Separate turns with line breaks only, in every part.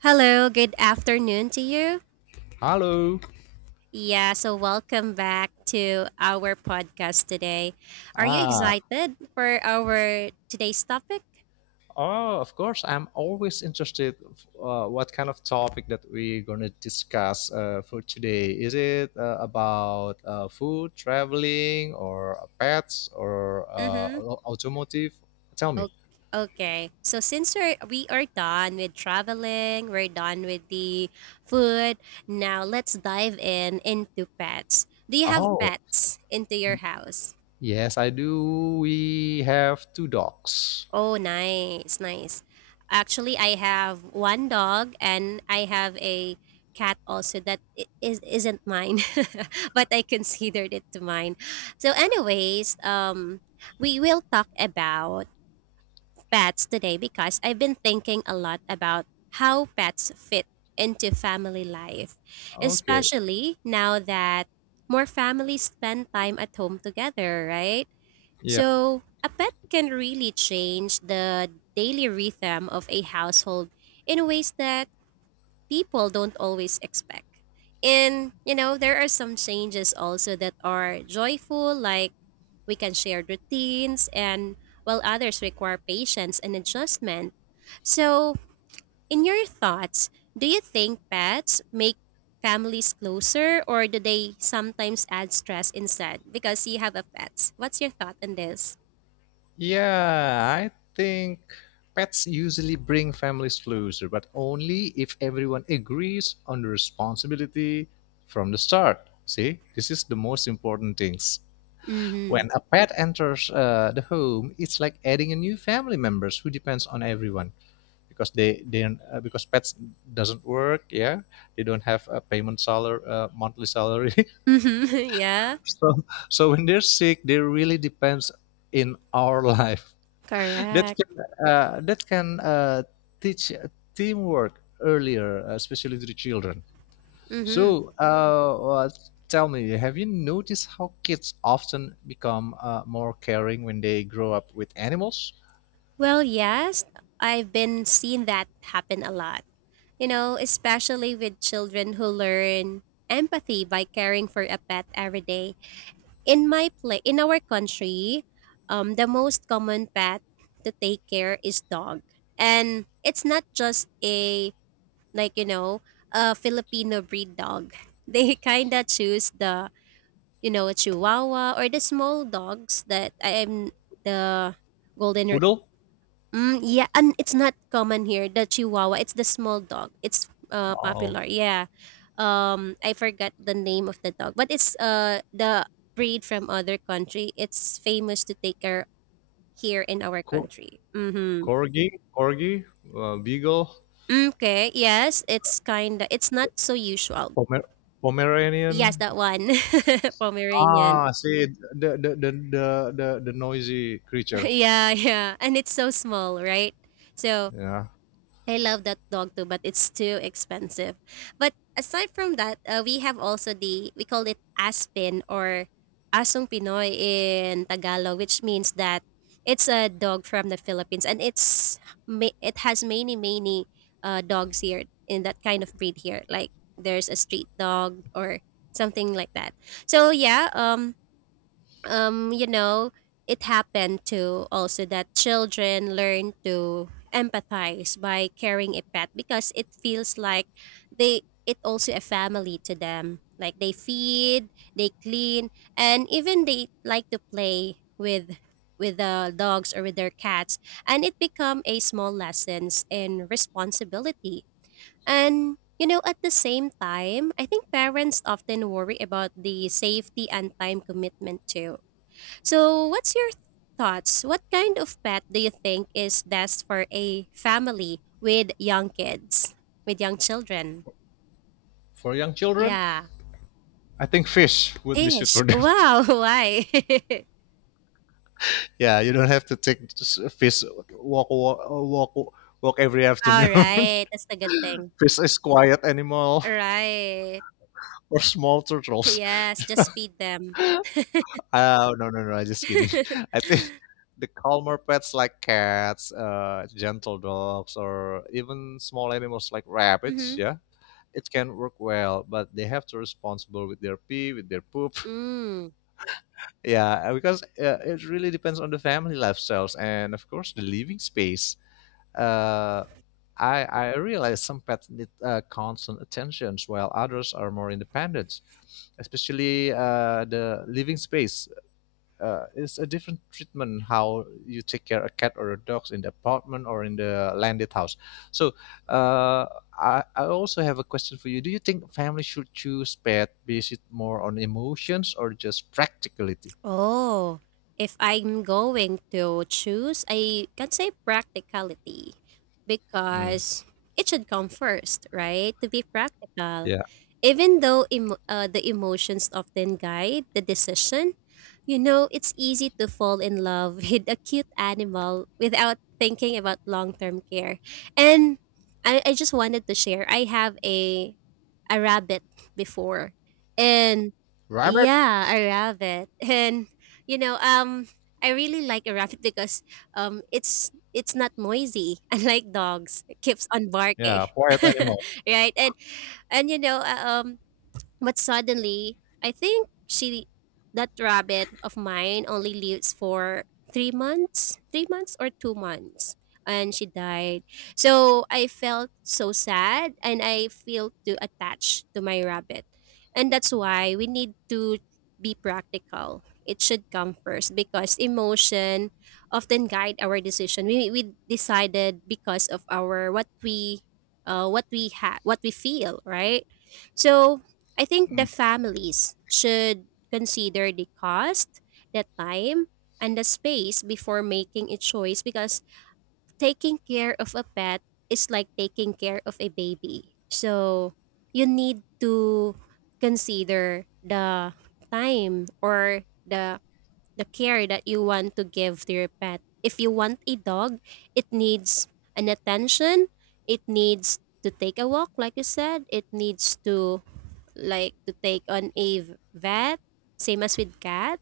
Hello, good afternoon to you.
Hello.
Yeah, so welcome back to our podcast today. Are you
Ah,
excited for our today's topic?
Oh, of course. I'm always interested what kind of topic that we're gonna discuss for today. Is it about food, traveling, or pets, or
Mm-hmm.
automotive? Tell me.
Okay. Okay. So we are done with traveling, we're done with the food. Now let's dive in into pets. Do you have
oh,
pets into your house?
Yes, I do. We have two dogs.
Oh, nice, nice. Actually, I have one dog and I have a cat also that I- is isn't mine, but I considered it to mine. So, anyways, we will talk about pets today because I've been thinking a lot about how pets fit into family life,
Okay.
especially now that more families spend time at home together, right?
Yeah.
So, a pet can really change the daily rhythm of a household in ways that people don't always expect. And, you know, there are some changes also that are joyful, like we can share routines, and while others require patience and adjustment. So, in your thoughts, do you think pets make families closer, or do they sometimes add stress instead because you have a pet? What's your thought on this?
Yeah, I think pets usually bring families closer, but only if everyone agrees on the responsibility from the start. See, this is the most important things.
Mm-hmm.
When a pet enters the home, it's like adding a new family members who depends on everyone because they because pets doesn't work. Yeah, they don't have a payment salary, monthly salary.
Mhm, yeah,
so so when they're sick, they really depends in our life that can
correct.
uh, that can uh, teach teamwork earlier, especially to the children.
Mhm.
So, uh, tell me, have you noticed how kids often become more caring when they grow up with animals?
Well, yes, I've been seeing that happen a lot. You know, especially with children who learn empathy by caring for a pet every day. In my pla In our country, the most common pet to take care is dog, and it's not just a like you know a Filipino breed dog. They kinda choose the, you know, a chihuahua or the small dogs that I am the golden re-
Poodle,
mm, yeah, and it's not common here, the chihuahua. It's the small dog. It's
oh,
popular. Yeah. I forgot the name of the dog, but it's the breed from other country. It's famous to take care here in our
cor-
country. Mhm.
corgi, beagle,
Okay, yes, it's kind of it's not so usual.
Pomer-
Yes,
Pomeranian.
that one. Pomeranian.
Ah, see the noisy creature.
Yeah, yeah. And it's so small, right? So,
Yeah,
I love that dog too, but it's too expensive. But aside from that, we have also the, we call it Aspen or Asong Pinoy in Tagalog, which means that it's a dog from the Philippines, and it's it has many many dogs here in that kind of breed here. Like there's a street dog or something like that. So yeah, you know, it happened to also that children learn to empathize by carrying a pet because it feels like they it also a family to them. Like they feed, they clean, and even they like to play with the dogs or with their cats. And it become a small lessons in responsibility. And you know, at the same time, I think parents often worry about the safety and time commitment too, so what's your thoughts? What kind of pet do you think is best for a family with young kids, with young children?
for young children,
Yeah.
I think fish would be suit
Fish.
for them.
Wow. Why?
Yeah, you don't have to take fish walk walk walk walk every afternoon.
All right. That's a good thing.
Fish is quiet animal
Right.
or small turtles.
Yes. Just feed them.
Oh no no no! I'm just kidding. I think the calmer pets like cats, gentle dogs, or even small animals like rabbits.
Mm-hmm.
Yeah, it can work well, but they have to responsible with their pee, with their poop.
Mm.
Yeah, because it really depends on the family lifestyles and of course the living space. Uh, I realize some pets need constant attention, while others are more independent. Especially the living space is a different treatment how you take care a cat or a dog in the apartment or in the landed house. So uh, I also have a question for you. Do you think families should choose pet based more on emotions or just practicality?
Oh, if I'm going to choose, I can say practicality
Mm.
because it should come first, right? To be practical.
Yeah,
Even though emo the emotions often guide the decision, you know, it's easy to fall in love with a cute animal without thinking about long term care. And I just wanted to share I have a rabbit before. And
rabbit.
yeah, a rabbit. And you know, I really like a rabbit because it's not noisy unlike dogs. It keeps on barking.
Yeah, quiet animal.
Right? And you know, but suddenly, I think she that rabbit of mine only lives for 3 months, 3 months or 2 months, and she died. So I felt so sad, and I feel too attached to my rabbit, and that's why we need to be practical. It should come first because emotion often guide our decision. We decided because of our what we had, what we feel, right? So I think the
Mm.
families should consider the cost, the time, and the space before making a choice because taking care of a pet is like taking care of a baby. So you need to consider the time or the care that you want to give to your pet. If you want a dog, it needs an attention, it needs to take a walk like you said, it needs to like to take on a vet, same as with cat.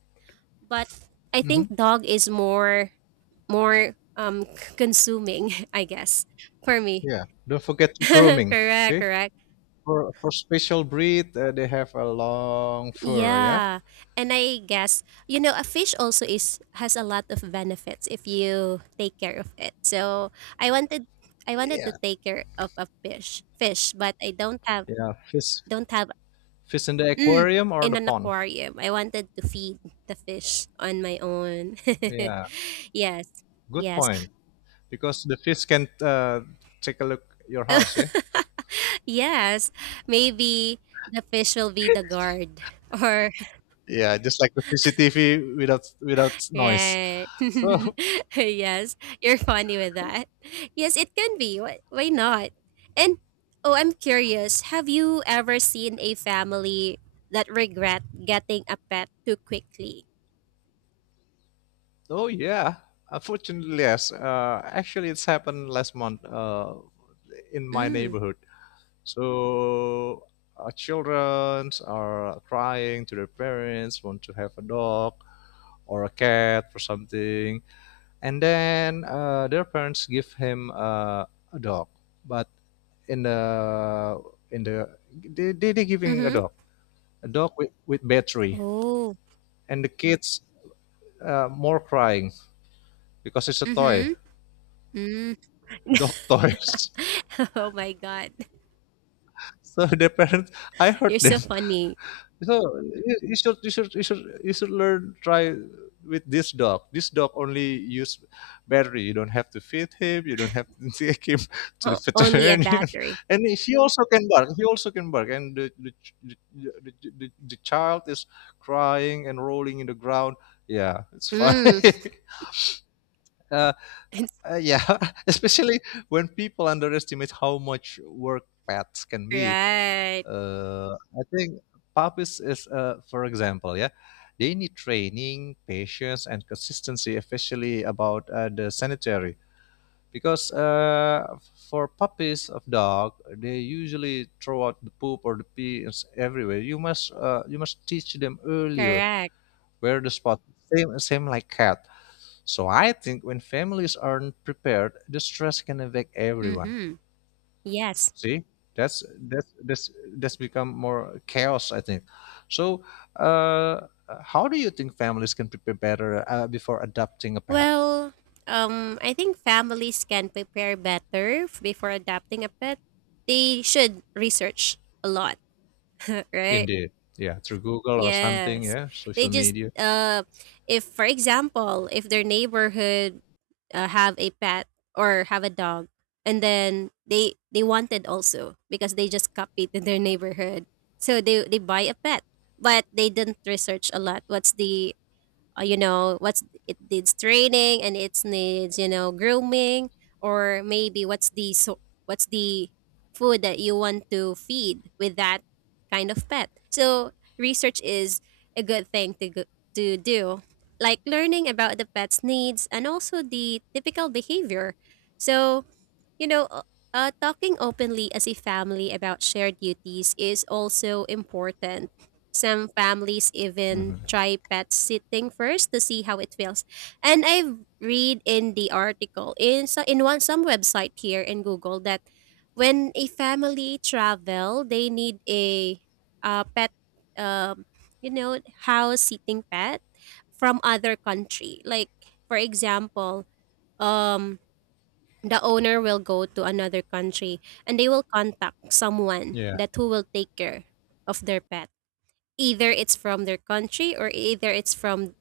But I
Hmm.
think dog is more consuming, I guess, for me.
Yeah. Don't forget grooming.
Correct,
Okay.
correct.
For special breed, they have a long fur. Yeah,
Yeah. And I guess, you know, a fish also is has a lot of benefits if you take care of it. So I wanted I wanted to
yeah.
take care of a fish, but I don't have
yeah. Fish
don't have
Fish in the
Mm,
aquarium or
in
the
an
pond.
aquarium. I wanted to feed the fish on my own.
Yeah,
Yes.
good
Yes.
point. Because the fish can take a look your house. Yeah.
Yes. Maybe the fish will be the guard or
Yeah, just like the CCTV without without noise.
right.
So,
Yes. You're funny with that. Yes, it can be. Why not? And oh, I'm curious. Have you ever seen a family that regret getting a pet too quickly?
oh yeah. Unfortunately, yes. Actually, it's happened last month in my
Mm.
neighborhood. So, our children are crying to their parents, want to have a dog, or a cat or something. And then their parents give him a dog, but in the in the they giving
Mm-hmm.
a dog with battery,
Oh.
and the kids more crying because it's a toy
Mm-hmm. Mm.
dog toys.
Oh my God.
So their parents, I heard
You're
them.
so funny.
So you should learn try with this dog. This dog only use battery. You don't have to feed him. You don't have to take him to the
O- only a
veterinarian.
battery.
And he also can bark. He also can bark. And the, the, the child is crying and rolling in the ground. Yeah, it's fun.
Mm.
uh,
It's
yeah, especially when people underestimate how much work pets can be.
right.
I think puppies is, for example, yeah, they need training, patience, and consistency, especially about the sanitary. Because for puppies of dog, they usually throw out the poop or the pee is everywhere. You must teach them earlier
Correct.
where the spot. Same same like cat. So I think when families aren't prepared, the stress can affect everyone.
Mm-hmm. Yes.
See, that's that's that's that's become more chaos, I think. So, uh, how do you think families can prepare better before adopting a pet?
Well, I think families can prepare better before adopting a pet. They should research a lot, right?
Indeed, yeah, through Google or something,
Yes.
yeah,
They
social
just
media.
if for example, if their neighborhood have a pet or have a dog, and then they wanted also because they just copied in their neighborhood, so they buy a pet but they didn't research a lot what's the you know what's it needs training, and it needs you know grooming, or maybe what's the so what's the food that you want to feed with that kind of pet, so research is a good thing to to do, like learning about the pet's needs and also the typical behavior. So you know, talking openly as a family about shared duties is also important. Some families even
Hmm.
try pet sitting first to see how it feels. And I've read in the article in so in one some website here in Google that when a family travel, they need a pet, um, you know, house sitting pet from other country. Like for example, um the owner will go to another country and they will contact someone
Yeah,
that who will take care of their pet, either it's from their country or either it's from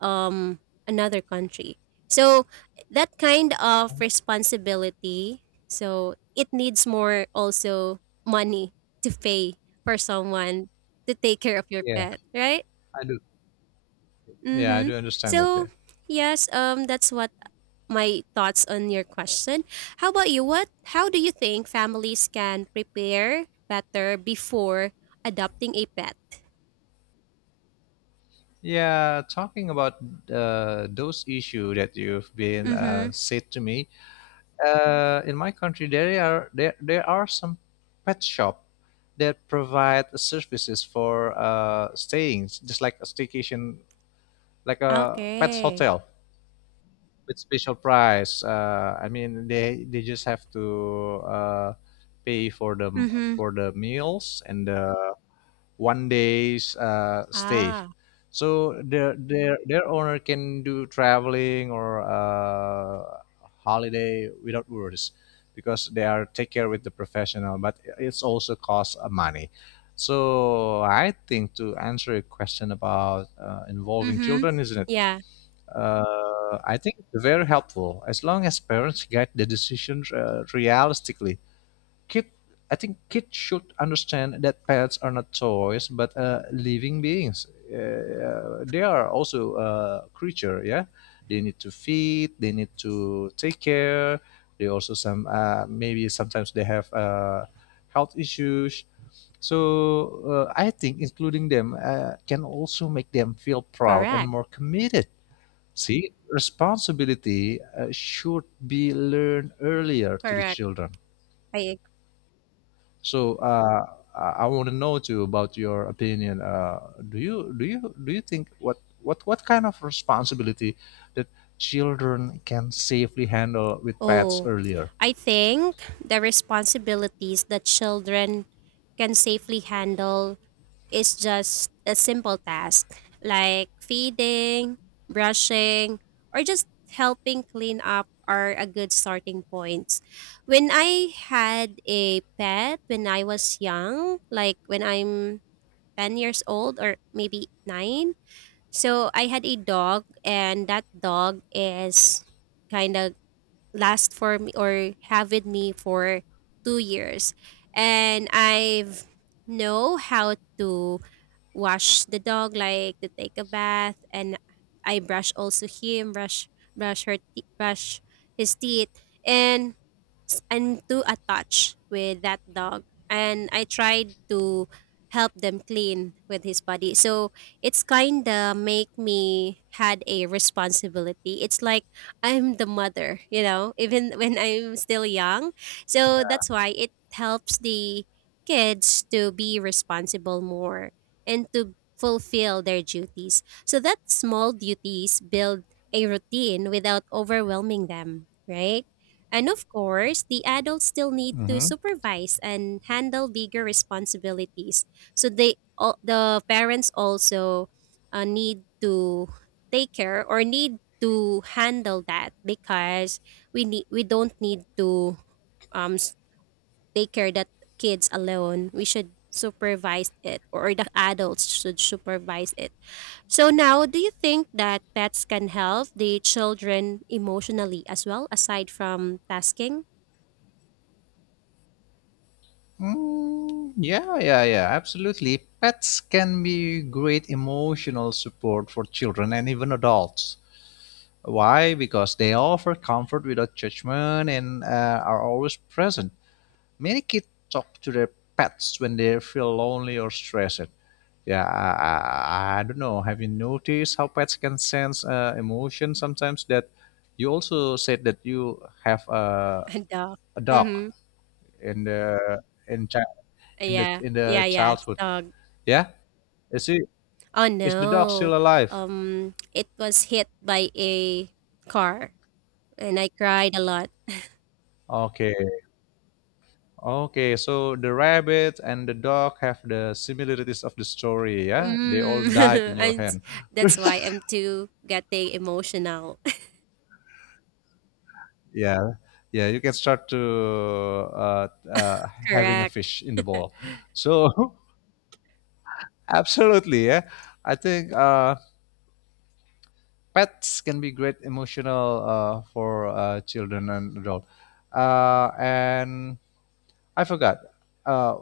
um another country, so that kind of responsibility, so it needs more also money to pay for someone to take care of your
yeah,
pet, right?
I do. Yeah, I
Mhm.
do understand that. Yeah,
So yes, that's what my thoughts on your question. How about you? What how do you think families can prepare better before adopting a pet?
yeah. Talking about those issue that you've been
Mhm.
said to me, in my country there, there are some pet shop that provide services for staying just like a staycation like a pets
Okay.
hotel with special price I mean they just have to pay
Mhm.
for the meals and the one day's stay.
Ah.
So their owner can do traveling or holiday without worries because they are take care with the professional, but it's also cost money. So I think to answer your question about involving
Mhm.
children, isn't it?
Yeah,
I think very helpful as long as parents guide the decisions realistically. Kid I think kids should understand that pets are not toys but living beings, they are also a creature. Yeah, they need to feed, they need to take care. They also some maybe sometimes they have health issues. So I think including them can also make them feel proud and
correct.
more committed. See, responsibility should be learned earlier to the
Correct.
children.
I ag-
So I want to know too about your opinion. Do you think what what kind of responsibility that children can safely handle with pets
Oh,
earlier?
I think the responsibilities that children can safely handle, it's just a simple task like feeding, brushing, or just helping clean up are a good starting points. When I had a pet when I was young, like when I'm 10 years old or maybe 9, so I had a dog and that dog is kind of last for me or have with me for 2 years, and I've know how to wash the dog, like to take a bath, and I brush also him, brush his teeth, and close and too attached with that dog. And I tried to help them clean with his body. So it's kinda make me had a responsibility. It's like I'm the mother, you know, even when I'm still young. So that's why it helps the kids to be responsible more and to fulfill their duties. So that small duties build a routine without overwhelming them, right? And of course, the adults still need to
Mm-hmm.
supervise and handle bigger responsibilities. So the parents also need to take care or need to handle that because we don't need to um s- take care that kids alone. We should supervise it or the adults should supervise it. So now, do you think that pets can help the children emotionally as well aside from tasking?
Mm, yeah, absolutely. Pets can be great emotional support for children and even adults. Why? Because they offer comfort without judgment and are always present. Many kids talk to their pets when they feel lonely or stressed. Yeah, I don't know. Have you noticed how pets can sense emotion sometimes? That you also said that you have
A dog.
a dog
Mhm.
in the in chi-
Yeah.
in
Yeah,
the
yeah, it's
childhood.
dog.
Yeah, is it
Oh,
is the dog
no.
still alive?
It was hit by a car, and I cried a lot.
Okay, okay. So the rabbit and the dog have the similarities of the story. Yeah, they all died in
Mm.
your
And
hand.
that's why I'm too getting emotional.
Yeah, yeah. You can start to having a
Correct.
fish in the bowl. So. Absolutely, yeah. I think pets can be great emotional for children and adult. And I forgot uh,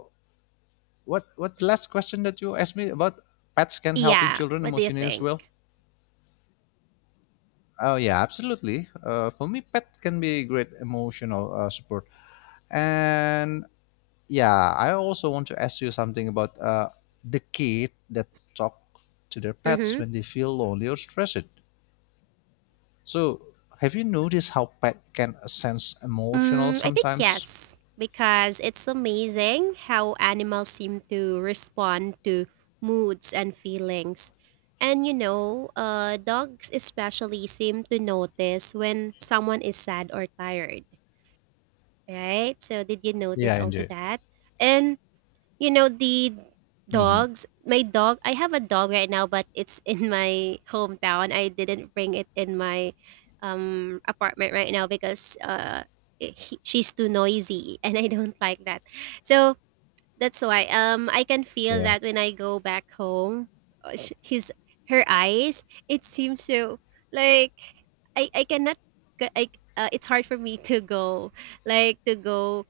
what last question that you asked me about pets can helping
Yeah.
children
What do you
emotionally as well.
think?
Oh yeah, absolutely. For me, pet can be great emotional support. And yeah, I also want to ask you something about the kid that talk to their pets
Mhm.
when they feel lonely or stressed. So, have you noticed how pet can sense emotional
Mm, I think
sometimes?
yes, because it's amazing how animals seem to respond to moods and feelings. And you know, dogs especially seem to notice when someone is sad or tired, right? So, did you
Yeah,
notice also
indeed.
that? And you know, the
Hmm.
dogs, my dog, I have a dog right now, but it's in my hometown. I didn't bring it in my apartment right now because she's too noisy and I don't like that. So that's why I can feel
Yeah.
that when I go back home, sh- his her eyes, it seems so like I cannot g- I it's hard for me to go like to go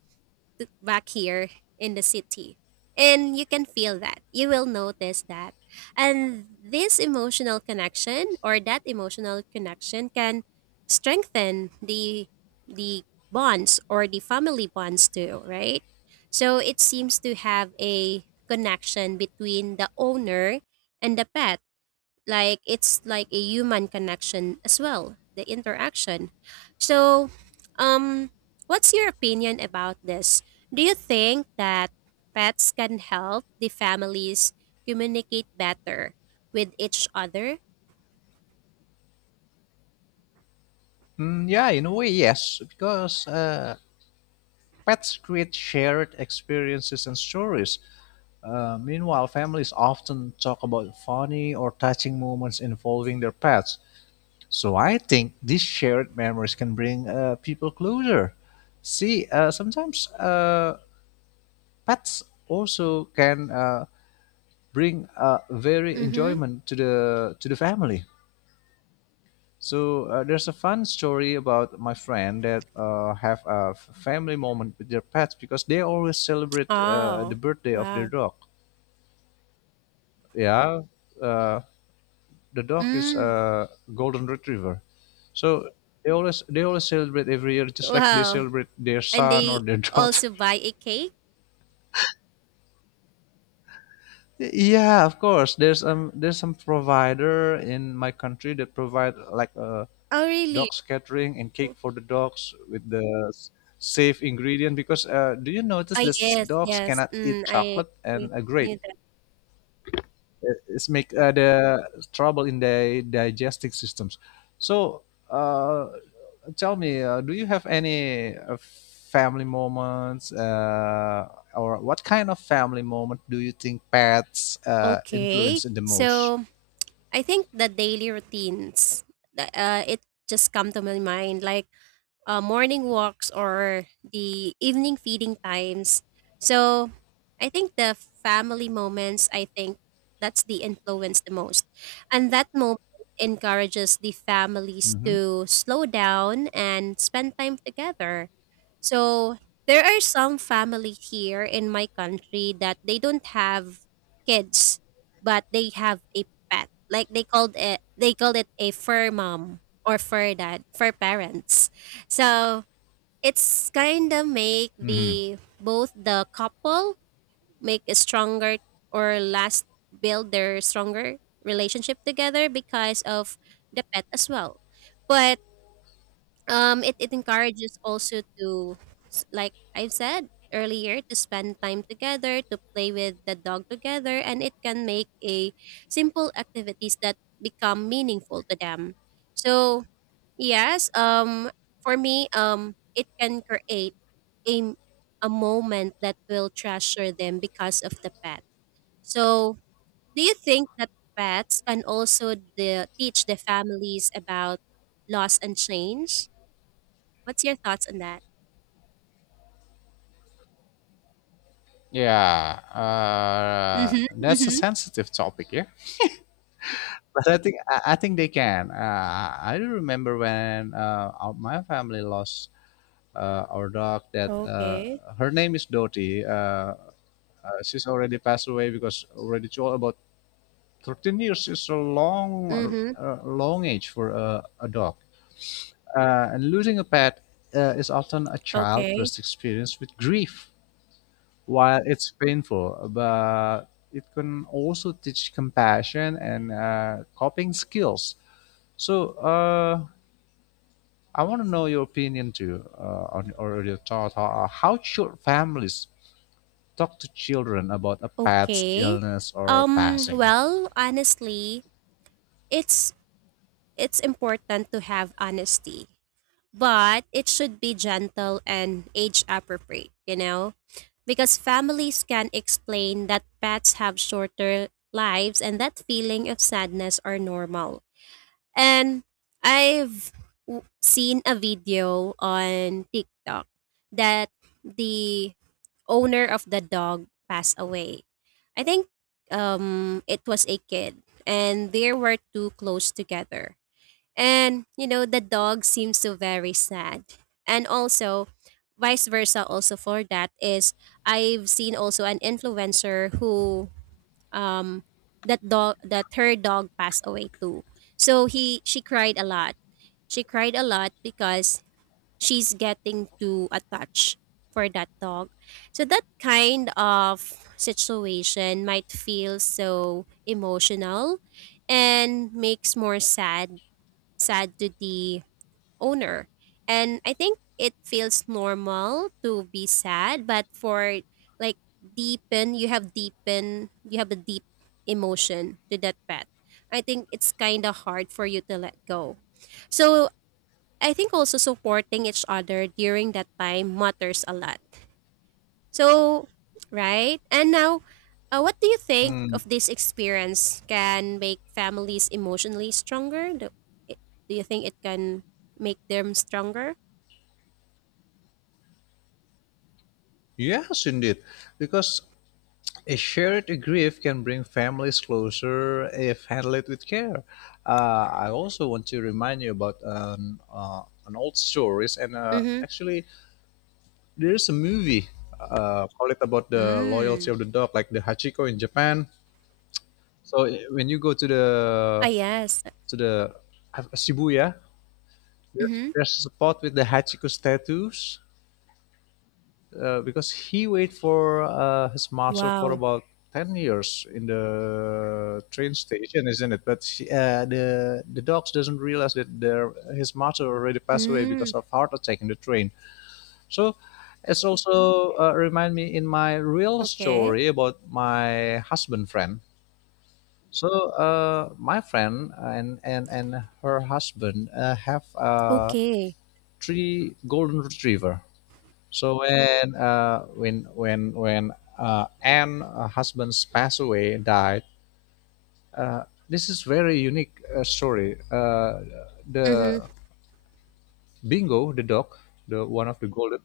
back here in the city. And you can feel that. You will notice that. And this emotional connection or that emotional connection can strengthen the bonds or the family bonds too, right? So it seems to have a connection between the owner and the pet, like it's like a human connection as well, the interaction. So um what's your opinion about this? Do you think that pets can help the families communicate better with each other?
Mm, yeah, in a way, yes, because pets create shared experiences and stories. Meanwhile, families often talk about funny or touching moments involving their pets. So I think these shared memories can bring people closer. See, sometimes pets also can bring very
Mm-hmm.
enjoyment to the family. So there's a fun story about my friend that have a family moment with their pets because they always celebrate the
Oh,
birthday of their
wow.
dog. Yeah, uh, the dog is
Mm,
a golden retriever, so they always celebrate every year just like they
wow.
celebrate their
And
son or
they
their daughter.
also buy a cake?
Yeah, of course. There's some provider in my country that provide like a
Oh, really?
dogs catering and cake for the dogs with the s- safe ingredient because do you notice
Ah,
this
yes,
dogs
yes.
cannot eat
Mm,
chocolate
I
and a grape.
knew that.
It- it's make the trouble in their digestive systems. So uh, tell me do you have any family moments or what kind of family moment do you think pets
Okay.
influence in the most?
So, I think the daily routines, it just come to my mind. Like morning walks or the evening feeding times. So I think the family moments, I think that's the influence the most. And that moment encourages the families
Hmm.
to slow down and spend time together. So there are some family here in my country that they don't have kids, but they have a pet. Like they called it a fur mom or fur dad, fur parents. So it's kind of make
Hmm.
the both the couple make a stronger or last build their stronger relationship together because of the pet as well. But it, it encourages also to like I've said earlier, to spend time together, to play with the dog together, and it can make a simple activities that become meaningful to them. So yes, for me it can create a a moment that will treasure them because of the pet. So, do you think that pets can also the, teach the families about loss and change? What's your thoughts on that?
Yeah,
Mhm.
that's a
Mhm.
sensitive topic, yeah, but I think I think they can. I do remember when my family lost our dog. That
Okay.
her name is Dottie. She's already passed away because already too old. About 13 years is a long,
Mhm.
long age for a dog. And losing a pet is often a child's
Okay.
first experience with grief. While it's painful, but it can also teach compassion and coping skills. So, I want to know your opinion too, on, or your thought. How should families talk to children about a pet's
Okay.
illness or passing?
Well, honestly, it's it's important to have honesty, but it should be gentle and age appropriate, you know? Because families can explain that pets have shorter lives and that feeling of sadness are normal. And I've seen a video on TikTok that the owner of the dog passed away. I think it was a kid, and they were too close together. And, you know, the dog seems so very sad. And also, vice versa, also for that is I've seen also an influencer who, um, that dog, that her dog passed away too. So he, she cried a lot. She cried a lot because she's getting too attached for that dog. So that kind of situation might feel so emotional and makes more sad, sad to the owner. And I think it feels normal to be sad, but for like deepen, you have a deep emotion to that pet. I think it's kind of hard for you to let go. So I think also supporting each other during that time matters a lot. So, right? And now, what do you think
Mm,
of this experience can make families emotionally stronger? I- do you think it can make them stronger?
yes, indeed. Because a shared grief can bring families closer if handled with care. I also want to remind you about an old stories and
Mhm.
actually there's a movie called it about the loyalty
Mm.
of the dog, like the Hachiko in Japan. So when you go
Ah, yes.
to the Shibuya.
Mhm.
There's a spot with the Hachiko statues because he waited for his master for
Wow.
about 10 years in the train station isn't it, but she, the dogs doesn't realize that their his master already passed away because
Mm.
of heart attack in the train. So it's also remind me in my real
Okay.
story about my husband friend. So my friend and her husband have a
Okay.
three golden retriever. So when Anne husband's passed away died, uh, this is very unique story.
Mhm.
The Bingo, the dog, the one of the golden,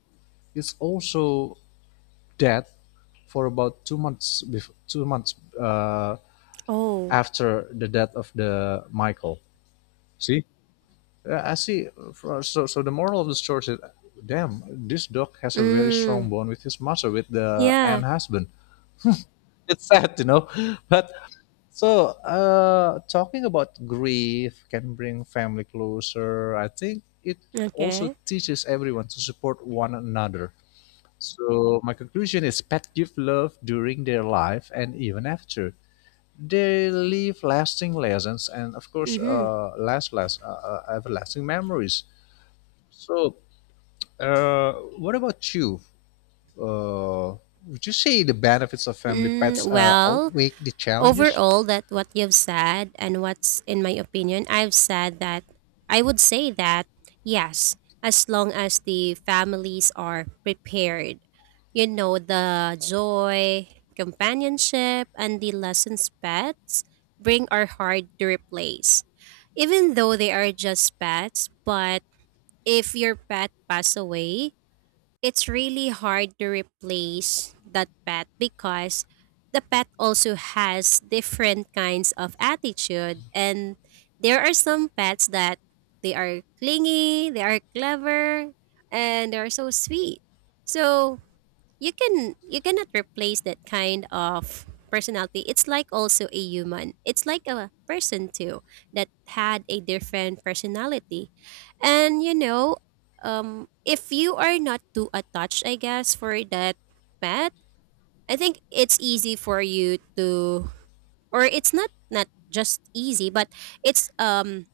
is also dead for about 2 months before, 2 months uh,
Oh.
after the death of the Michael. See, uh, I see. So the moral of the story is, damn, this dog has a very strong
Mm.
bond with his master, with the and
Yeah.
husband. It's sad, you know. But so, talking about grief can bring family closer. I think it also
Okay.
teaches everyone to support one another. So, my conclusion is, pet give love during their life and even after. They leave lasting lessons and, of course,
Mhm.
everlasting memories. So, uh, what about you? Uh, would you say the benefits of family
Mm,
pets
well,
outweigh the challenges?
overall that what you've said and what's in my opinion I've said that I would say that yes, as long as the families are prepared, you know, the joy, companionship, and the lessons pets bring are hard to replace, even though they are just pets. But if your pet pass away, it's really hard to replace that pet because the pet also has different kinds of attitude, and there are some pets that they are clingy, they are clever, and they are so sweet. So you can, you cannot replace that kind of personality. It's like also a human, it's like a person too that had a different personality. And you know, if you are not too attached, I guess, for that pet, I think it's easy for you to, or it's not, not just easy, but it's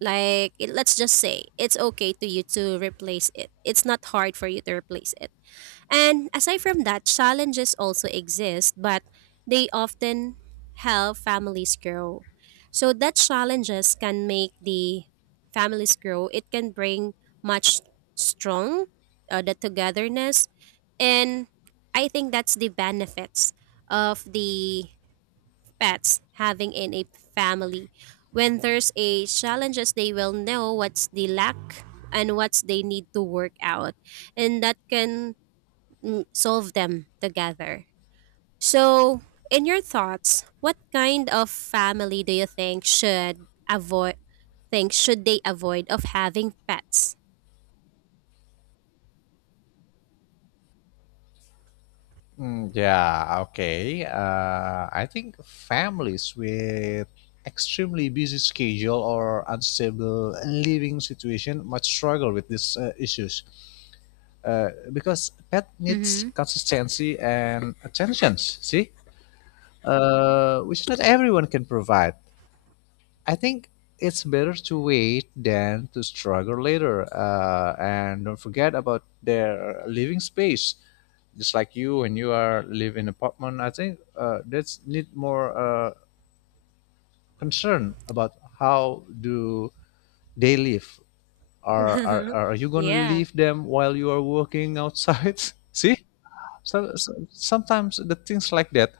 like it, let's just say it's okay to you to replace it, it's not hard for you to replace it. And aside from that, challenges also exist, but they often help families grow. So that challenges can make the families grow. It can bring much strong the togetherness, and I think that's the benefits of the pets having in a family. When there's a challenges, they will know what's the lack and what's they need to work out, and that can solve them together. So, in your thoughts, what kind of family do you think should avoid, think should they avoid of having pets?
Mm, yeah, okay. I think families with extremely busy schedule or unstable living situation might struggle with these issues because pet needs
Mhm.
consistency and attention, see, which not everyone can provide. I think it's better to wait than to struggle later. And don't forget about their living space. Just like you, when you are live in apartment, I think that's need more concern about how do they live. Are you gonna
Yeah.
leave them while you are working outside? See? So, so sometimes the things like that,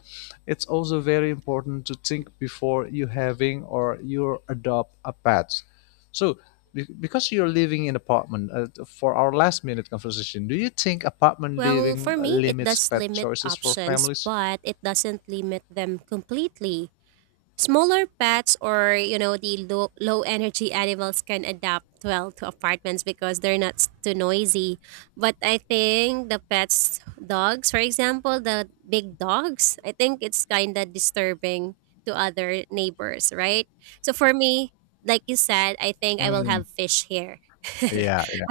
it's also very important to think before you having or you adopt a pet. So because you're living in apartment, for our last minute conversation, do you think apartment
Well,
living
for me, it
limits
does
pet
limit
choices for
options,
families?
but it doesn't limit them completely. Smaller pets or, you know, the low, low energy animals can adapt well to apartments because they're not too noisy. But I think the pets, dogs, for example, the big dogs, I think it's kind of disturbing to other neighbors, right? So for me, like you said, I think I will
Mm,
have fish here.
yeah, yeah,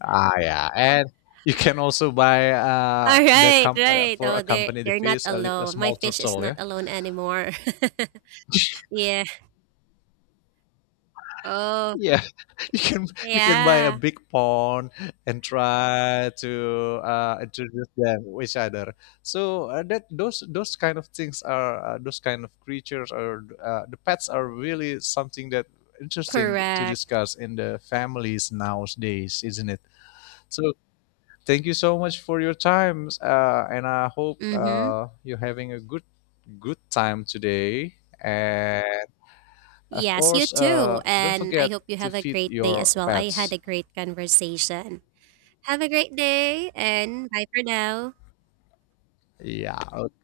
yeah, and you can also buy
All right, right.
for
Oh, they're
accompany the
they're not
fish a, a
alone. My
small
fish is
turtle,
not
yeah.
alone anymore. Yeah. Oh,
Yeah, you can you can buy a
yeah.
big pond and try to introduce them to each other. So that those kind of things are those kind of creatures or the pets are really something that interesting to
Correct.
discuss in the families nowadays, isn't it? So thank you so much for your time, and I hope
Mm-hmm.
you're having a good time today. And of
Yes, you
course,
too.
don't
And I
forget
hope you
to
have a
feed
great day as
your
well. I had
pets.
a great conversation. Have a great day and bye for now.
Yeah. Okay,